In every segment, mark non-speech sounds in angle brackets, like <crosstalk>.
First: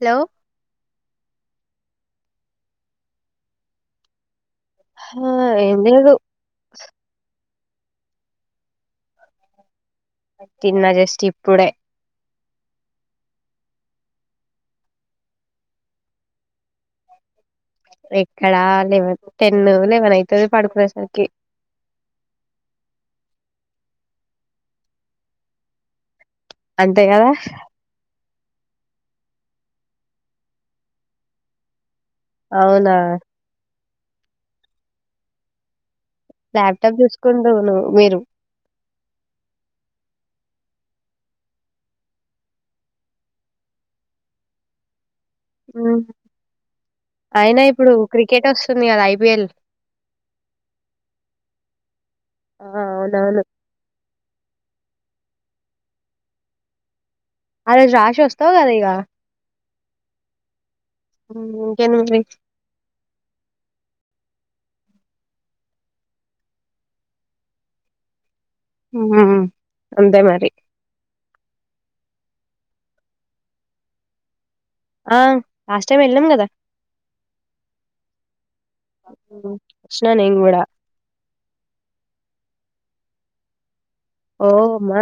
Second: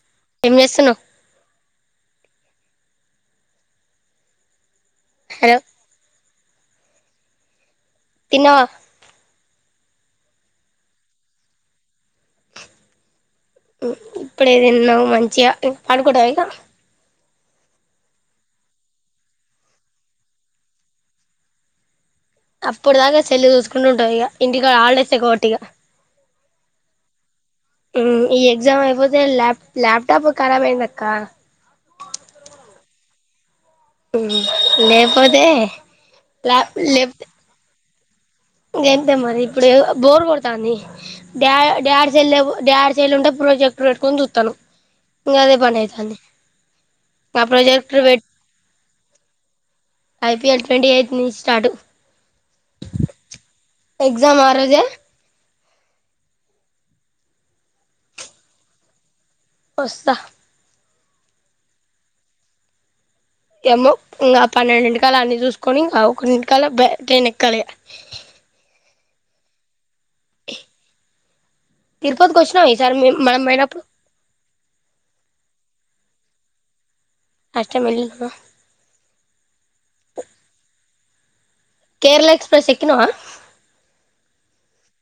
Hello ఏం చేస్తున్నావ్ ఆ హలో ఏం లేదు తిన్నావా తిన్న జస్ట్ ఇప్పుడే ఇప్పుడేదిన్నావు మంచిగా ఇం పాడుకడావి ఇక ఎక్కడా లెవెన్ టెన్ లెవెన్ అయితది పడుకునేసరికి అప్పుడ్దాకా సెల్ చూసుకుంటు ఉంటావ్ ఇక ఇంటికా ఆల్డేసే కాబట్టి ఇగ అంతే కదా ఈ ఎగ్జామ్ అయిపోతే ల్యాప్ ల్యాప్టాప్ రాబ్ అయిందిక్క అవునా హ్మ్ లేక్పోతే ల్యాప్టాప్ చూసుకుంటువు నువ్వు మీరు దేంతో మరి ఇప్పుడు బోర్ కొడతాంది డా డాడ్ సేల్ డాడ్ సెల్ ఉంటే ప్రాజెక్ట్ చ పెట్టుకొని చూస్తాను ఇంకా అదే పని ఉమ్. అయితాంది ఆ అయినా ఇప్పుడు ప్రాజెక్ట్ పెట్ క్రికెట్ వస్తుంది కదా ఐపిఎల్ ఐపీఎల్ ట్వంటీ ఎయిత్ నుంచి స్టార్ట్ ఆ అవునవును ఎక్సమ్ ఆ రోజే ఆ రోజు రాసి వస్తావు కదా ఇగ వస్తా హ్మ్ జనవరి ఏమో ఇంకా పన్నెండింటికాల అన్ని చూసుకొని ఇంగ ఒకన్నింటకాల బ ట్రైన్ ఏకలా ఇగ హ్మ్ అంతే మరి తిరుపతికి వచ్చినాం ఈసారి మే మనం పోయినప్పుడు ఆ లాస్ట్ టైమ్ వెళ్ళాం కదా లాస్ట్ టైం వెళ్ళావ్ గ చూస్నా నేన్ కూడా కేరళ ఎక్స్ప్రెస్ ఎక్కినవా ఓ అమ్మా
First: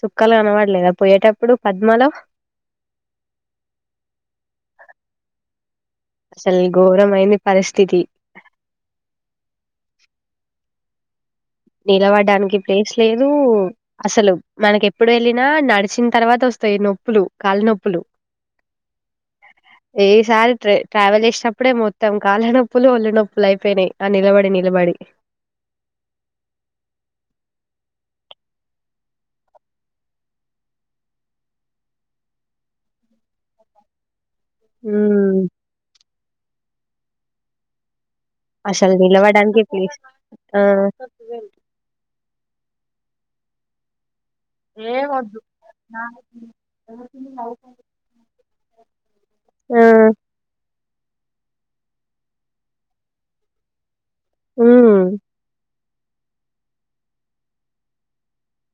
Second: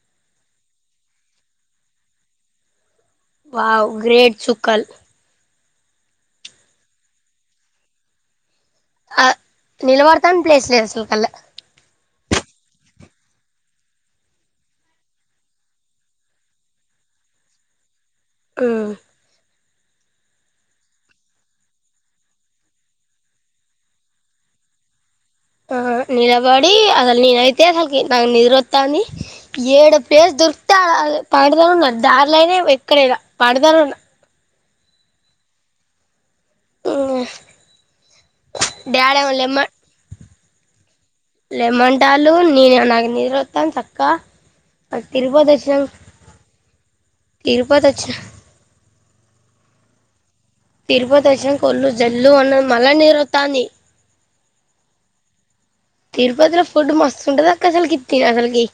సుక్కాలు కనపడలేదా పోయేటప్పుడు పద్మలో వావ్ గ్రేడ్ చుక్కల్ అసలు ఘోరమైనది పరిస్థితి ఆ నిల్బడ్తామ్ ప్లేస్లేస్ స్లో కల్లా నిలవడడానికి ప్లేస్ లేదు అసలు మనకి ఎప్పుడు వెళ్ళినా నడిచిన తర్వాత వస్తాయి నొప్పులు కాళ్ళ నొప్పులు హ్మ్ ఏసారి ట్రావెల్ చేసినప్పుడే మొత్తం కాళ్ళనొప్పులు ఒల్ళ నొప్పులు అయిపోయినాయి ఆ నిలబడి నిలబడి ఆ నిలబడి అసలు నేనైతే అసలుకి నా నిద్రొస్తాంది ఏడు పేరు దొరికితే అ పాడుతానున్నారు దారిలోనా ఎక్కడైనా పాడుతను ఉన్న హ హమ్ అసల్దిలవాడానికికప్ప ఆ లమన్ ల్ న అ నాగ నిత్తాం చక్కా ఏ వద్దు తిరుపతి వచ్చిన ఆ తిరుపతి వచ్చిన కొళ్ళు జల్లు ఉన్న మళ్ళా నీరు వ తాంది ఆ తిరుపతిలో ఫుడ్ మస్తు ఉంటంది అక్క అసలుకి తిని అసలుకి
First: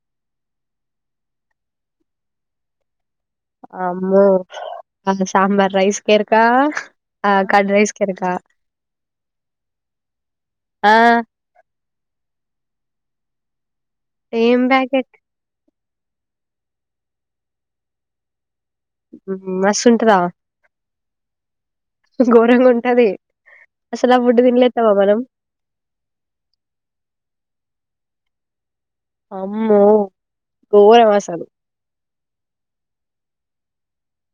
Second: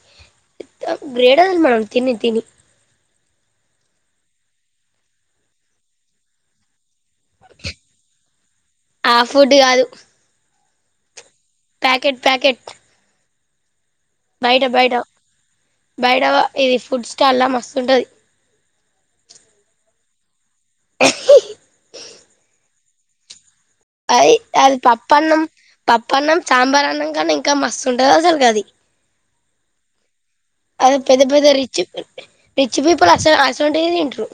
గ్రేట్ అసలు మేన తిని తిని అమ్మో ఆమె సంబార్ రైస్ కేేర్కా ఆ కడ్ రైస్ కు ఏరాక ఆ ఫుడ్ గాదు ఆ ప్యాకెట్ ప్యాకెట్ ఏం ప్యాకెట్ బైరావా ఇది ఫుడ్ స్టాల్ల మస్తుంటది. మస్త్ ఉంటదా ఆ ఘోరంగా ఉంటది. అసలు ఆ అయి ఫుడ్ అది తినలేస్తామా పప్పు మనం అన్నం పప్పు అన్నం సాంబార్ అన్నం కాన్న ఇంకా మస్తు అంటే అసలు కాది అమ్మో అద ఘోరం పెద్ద అసలు పెద రిచ్ రిచ్ పోయి ఇప్పులు అస అసలు ఉంటే తంట్ర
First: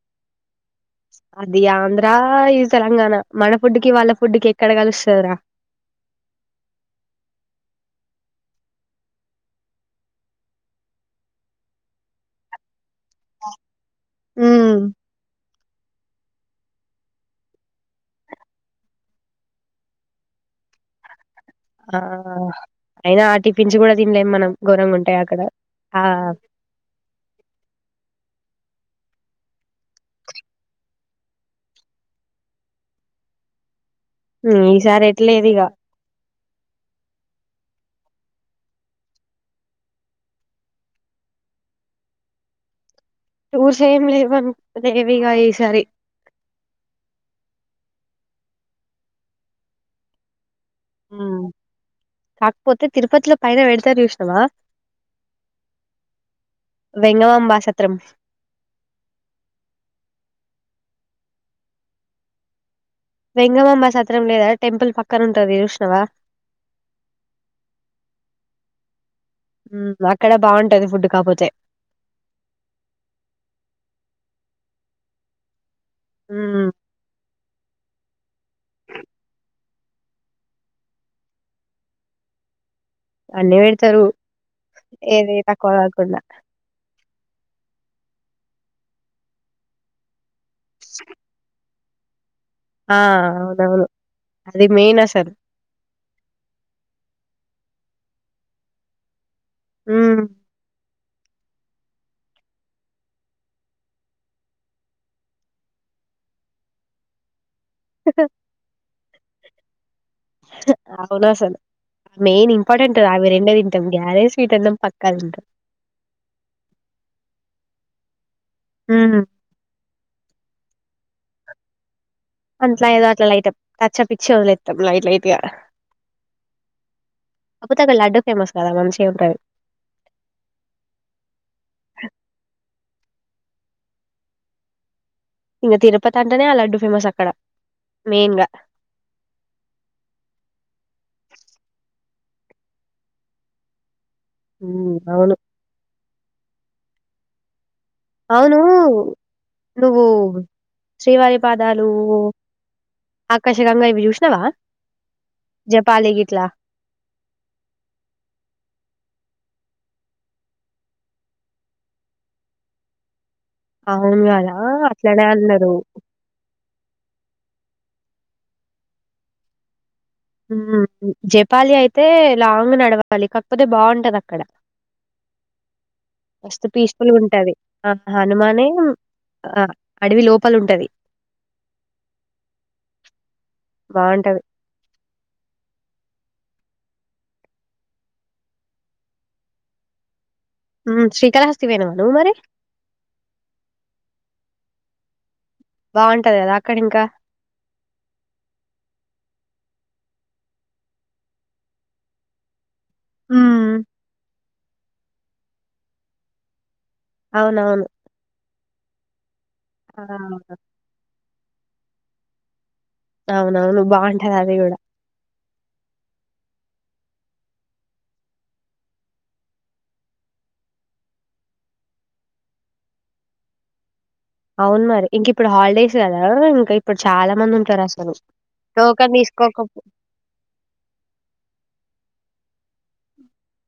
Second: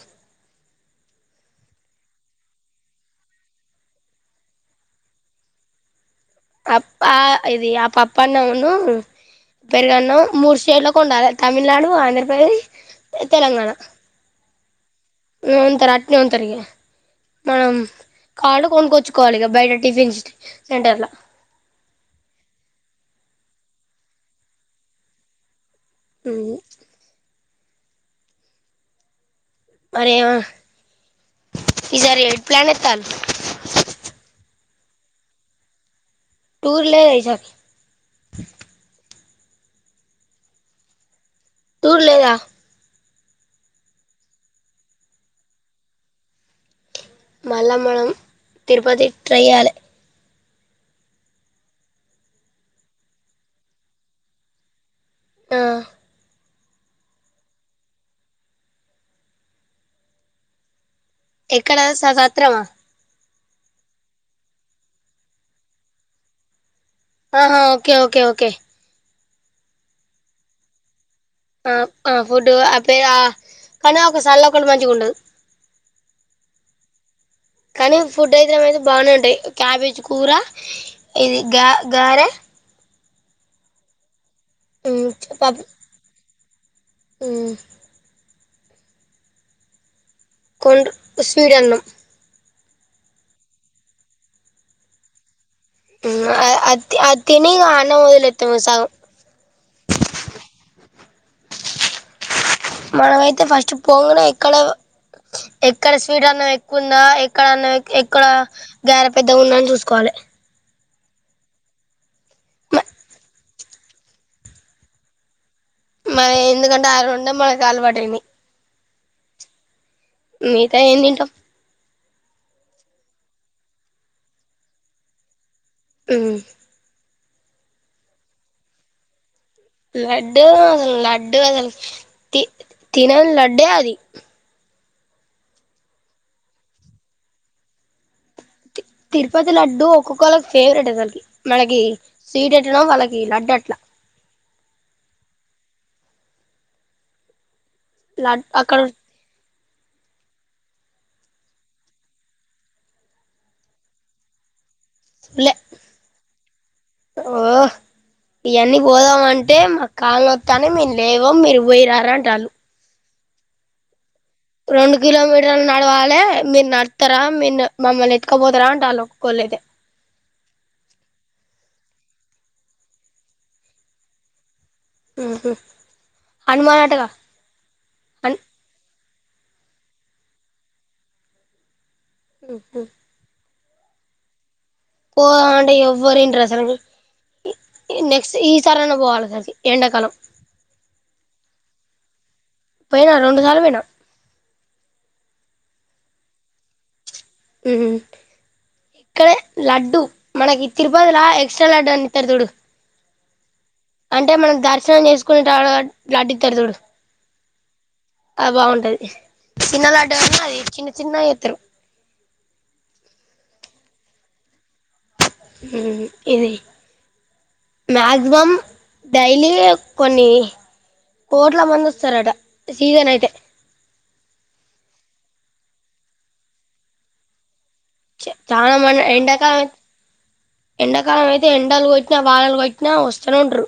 అది ఆంధ్ర ఇది తెలంగాణ మన ఫుడ్కి వాళ్ళ ఫుడ్కి ఎక్కడ కలుస్తుంద రా అ ఇది ఆ పప్ప అన్నవును పెరుగన్నా మూడు స్టేట్లోకి ఉండాలి తమిళనాడు ఆంధ్రప్రదేశ్ తెలంగాణ హ్మ్. హ్ ఉంతారు అట్నే ఉంతారు ఇగా మనం కాళ్ళు కొనుక్కొచ్చుకోవాలి. ఇగా బయట టిఫిన్స్ సెంటర్ల ఆ అయినా ఆ టిఫిన్స్ కూడా తినలేం. మనం ఘోరంగా ఉంటాయి. అక్కడ ఆ హ్ మరి ఏం అన్ ఇసరీ ఏటు ప్లన్ ఎత్తళ్ళు హ్ ఈ సారి ఎట్లేదు ఇగా టూర్ లేదా ఈ సారి టుర్ లేదా టూర్స్ ఏం లేవం లేవీగా ఈ సారి మల్ల మనం తిరుపతి ట్రై చెయ్యలే హ్ కాకపోతే తిరుపతిలో పైన పెడతారు. చూసినవ ఆ వెంగమాంబా సత్రం ఎక్కడ స సత్రమా వెంగమ్మమ్మ సత్రం లేదా టెంపుల్ పక్కన ఉంటది. చూసినవా ఆహా ఓకే ఓకే ఓకే హ్ అక్కడ బాగుంటది. ఫుడ్ కాపోతే ఆ ఆ ఫుడ్ అ పే ఆ కానీ ఒక సల్ల ఒకటి మం ఉండదు హ్ కానీ ఫుడ్ అయితే ఏమైతే బాగనే ఉంటాయి. క్యాబేజ్ కూర ఇది గ గారె అన్నీ పెడతారు మ్మ్ ఏది తక్కువ గాకుండా హ్ కొండు స్వీటన్నం ఆ అవునవును అది మెయిన్ అసలు హ్మ్ ఆ అది అది తిని అన్నం వదిలేస్తుంది సగం హ్మ్ మనమయితే ఫస్ట్ పోంగనే ఎక్కడ ఎక్కడ స్వీట్ అన్నం ఎక్కువుందా ఎ ఎక్కడనే ఎక్కడ గేర పెద్ద ఉన్నాని చూసుకోవాలి. అవునసలు మెయిన్ మ ఇంపార్టెంట్ అవి రెండే తింటాం గారె స్వీట్ అన్నం పక్కా తింటాం. మరి ఎందుకంటే ఆ రెండే మనకు అలవాటైనయి. హ్మ్ మిగతా ఏం తింటాం అట్లా ఏదో అట్లా లైటప్ టచప్ ఇచ్చి వదిలేత్తం లైట్ లైట్గా హ్మ్ అప్పుతక లడ్డు ఫేమస్ కదా మంచి <unintelligible> లడ్డు అసలు లడ్డు అసలు తీ తినని లడ్డే అది ఇగా తిరుపతి అంటేనే అ లడ్డు ఫేమస్ అక్కడ మెయిన్ గా తిరుపతి లడ్డు ఒక్కొక్కళ్ళకి ఫేవరెట్ అసల్కి మనకి స్వీట్ ఎట్లనో వాళ్ళకి లడ్డు అట్లా ఉ అవును లడ్ అవునూ అక్కడ నువ్వు శ్రీవారి పాదాలు ఆకర్షకంగా ఇవి చూసినావా లే జపాలి గిట్లా ఓ ఇయన్నీ పోదామ అంటే మా కాళ్ళ వత్తాన్నాయ్ మేము లేవం మీరు పోయిరార అంటాళ్ళు ఆ రెండు కిలోమీటర్లు నడవాలే మీరు నడుత్తరా మీరు మమ్మల్ని ఎత్కబోతరా అంటే ఆల్లు ఒప్పుకోలేదు హ్మ్ జపాలి అయితే లాంగ్ నడవాలి కాకపోతే బావుంటది అక్కడ ఉహు మస్తు హనుమాన్ అటగా పీస్ఫుల్గా ఉంటాది ఆ హన్ హనుమానే ఆ అడవి లోపల ఉంటది ఊహూ బావుంటది పో అంటే ఎవ్వరు ఇనరు అసలు నెక్స్ట్ ఈసారైనా పోవాలి కాశీ కి ఎండాకాలం హ్మ్ శ్రీకాళహస్తి పోయినవ నువ్వు మరి పోయినా రెండు సార్లు పోయినా బావుంటది కదా అక్కడ ఇంకా హ్మ్ ఇక్కడే లడ్డు మనకి తిరుపతి లా ఎక్స్ట్రా లడ్డు అన్ని ఇత్తరు చూడు. హ్మ్ అంటే మనం దర్శనం చేసుకునేటల లడ్డిత్తరు చూడు అవునవును ఆ బావుంటది చిన్న ఆ! లడ్డు అయిన అది చిన్న చిన్న ఎ అవునవును బాగుంటది అది కూడా ఇది మాక్సిమం డైలీ కొన్ని కోట్ల మంది వస్తారట సీజన్ అయితే అవును మరి ఇంక ఇప్పుడు హాలిడేస్ కదా ఇంకా ఇప్పుడు చాలా మంది ఉంట చాలా మంది ఎండకాలం ఎండకాలం అయితే ఎండలు కో ఎంత వానలు కొట్టిన వస్తనే ఉంటరు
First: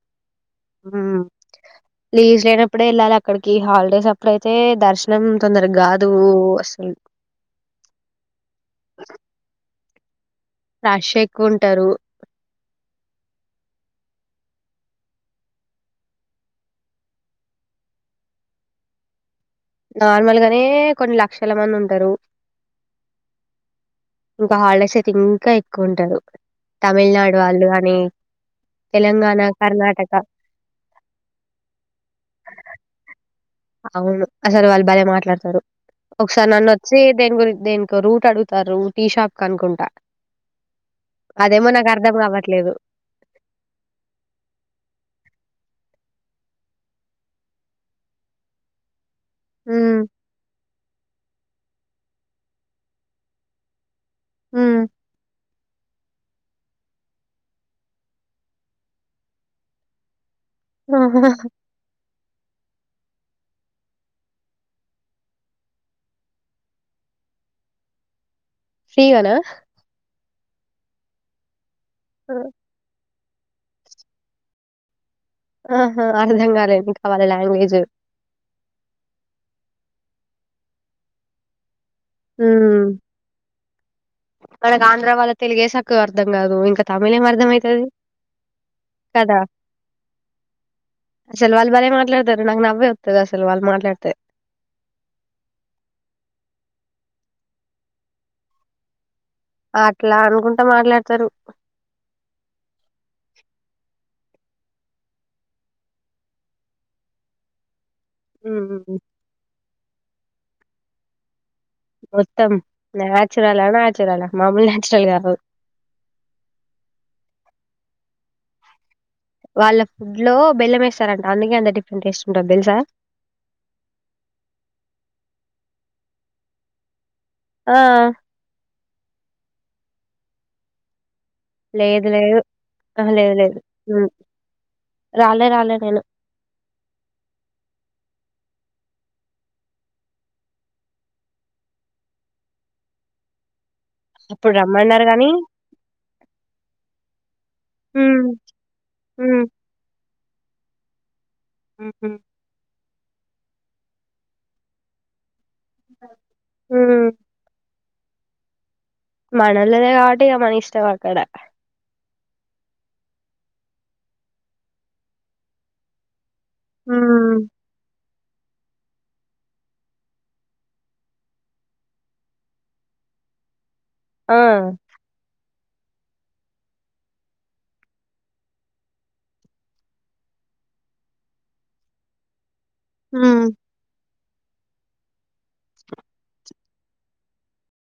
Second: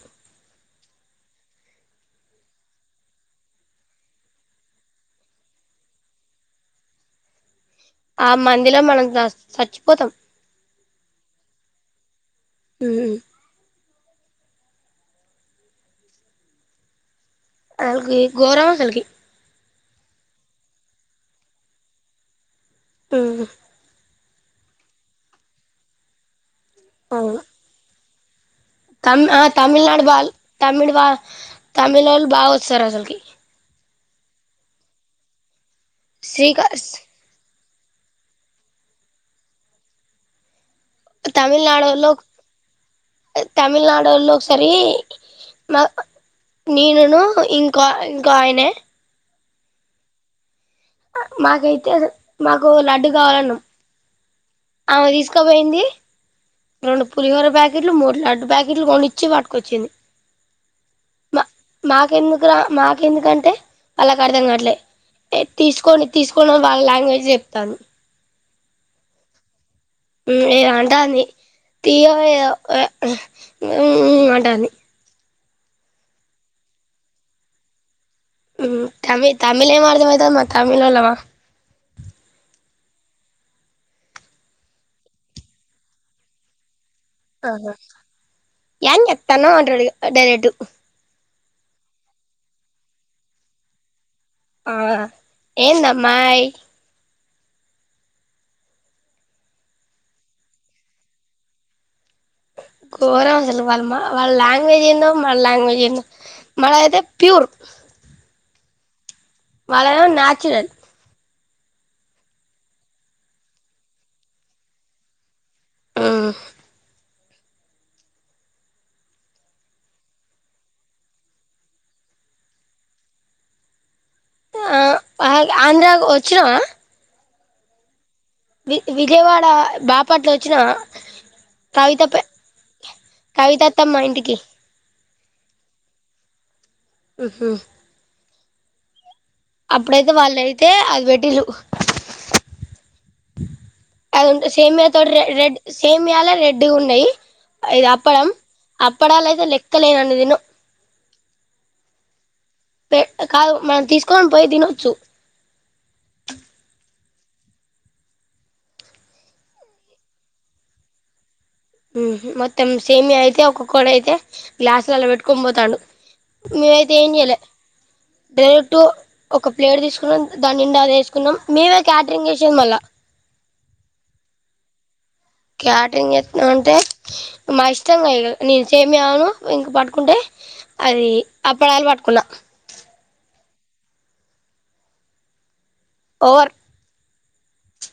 లీవ్స్ లేనప్పుడే వెళ్ళాలి అక్కడికి హాలిడేస్ అప్పుడ అయితే దర్శనం తొందరగా కాదు అసలు పోతాం రాష్ ఎక్కువ ఉంటారు ఉ వల్కి గోరం అసలికి నార్మల్గానే కొన్ని లక్షల మంది ఉంటారు ఉహు ఇంకా హాలిడేస్ అయితే ఇంకా ఎక్కువ ఉంటారు తమిళనాడు అవును వాళ్ళు కాని తమ్ ఆ తమిళనాడు బాల్ తమిళ్ బా తమిళోళ్ళు బా వస్తారు అసలుకి అవును అసలు వాళ్ళు భలే మాట్లాడతారు ఒకసారి శ్రీకా నన్ను వచ్చి దెంగూరి దేనికో రూట్ అడుగుతారు టీ షాప్ కనుకుంటా తమిళనాడో తమిళనాడోళ్ళు ఒకసారి మా నేనును ఇంకా ఇంకొ ఆయనే హు మాకైతే మాకు లడ్డు కావాలన్నా హ్మ్ పోయింది రెండు పులిహోర ప్యాకెట్లు మూడు లడ్డు ప్యాకెట్లు కొన్ని ఇచ్చి పట్టుకోచ్చింది ఆా మాకెందుకు రా మాకెందుకంటే వాళ్ళకి అర్థం కాట్లే తీసుకొని తీసుకోని వాళ్ వాళ్ళ లాంగ్వేజ్ చెప్తాన్డ్రు ఫ్రీ గన ఏ అంటంది తీగో ఏదో ఉ ఉ అంటంది ఆహా అర్థం కాలే ఇంక వాళ్ళ లాంగ్వేజ్ తమి తమిళేం అర్ధమైతంది మనం తమిళోళ్ళమా హు మనకు ఆంధ్ర వాళ్ళ తెలుగే సక్కగ అర్థం కాదు ఇంకా తమిళ్ ఏం అర్థం ఆహా అయితది ఏయన్ కదా చేతనావ్ అంటాడు డైరెట్ అసలు వాళ్ళు భలే మాట్లాడతారు నాకు నవ్వే వస్తుంది అసలు వాళ్ళు మాట్లాడితే ఆ ఏందమ్మాయ్ అట్లా అనుకుంటా మాట్లాడతారు ఘోరం అసలు వాళ్ళమా వాళ్ళ లాంగ్వేజ్ ఏందో మన లాంగ్వేజ్ ఏందో మనదఅయితే ప్యూర్ ఉ వళ్లదేమో నేచురల్ మొత్తం నాచురల్ నాచురల్ ల మామూలు నాచురల్ కాదు హు వాళ్ళ ఫుడ్ లో బెల్లం వేస్తారంట అందుకే అంత డిఫరెంట్ టేస్ట్ ఉంటుంది తెలుసా ఆ ఆంధ్ర వచ్చినవ ఆ వి విజయవాడ బాపట్ల వచ్చినవా కవిత లేదు ప లేదు ఆహా లేదు లేదు కవిత అత్తమ్మ హ్మ్ ఇంటికి రాలే రాలే నేను మ్మ్ హ్మ్ అప్పుడైతే వాళ్ళు అయితే అది పెట్టింరు అది ఉంటే అప్పుడు సేమియా రమ్మన్నారు తోటి ర గాని రెడ్ సేమియాలే రెడ్ గా ఉన్నాయి ఇది హ్మ్ అప్పడం అప్పడాల హ్మ్ అయితే లెక్కలేనన్ని తిన్నాం. ఆహ పె కాదు మనం తీసుకొని పోయి తినొచ్చు ఓ మనల్లనే కాబట్టే మన ఇష్టమాక్కడ ఉహు మొత్తం సేమియా అయితే ఒక్కొక్కడు అయితే గ్లాసు లలో పెట్టుకొని పోతాండు మీమైతే ఏమి చేయాలె హ్మ్ డైరెక్ట్ ఒక ప్లేట్ తీసుకున్నాం దాన్నిండా అది వేసుకున్నాం మేమే క్యాటరింగ్ చేసేంది మళ్ళా ఆ క్యాటరింగ్ చేస్తునమంటే మా ఇష్టంగా నేను సేమియాను ఇంక పట్టుకుంటే అది అప్పడలు పట్టుకున్నా హు ఒవర్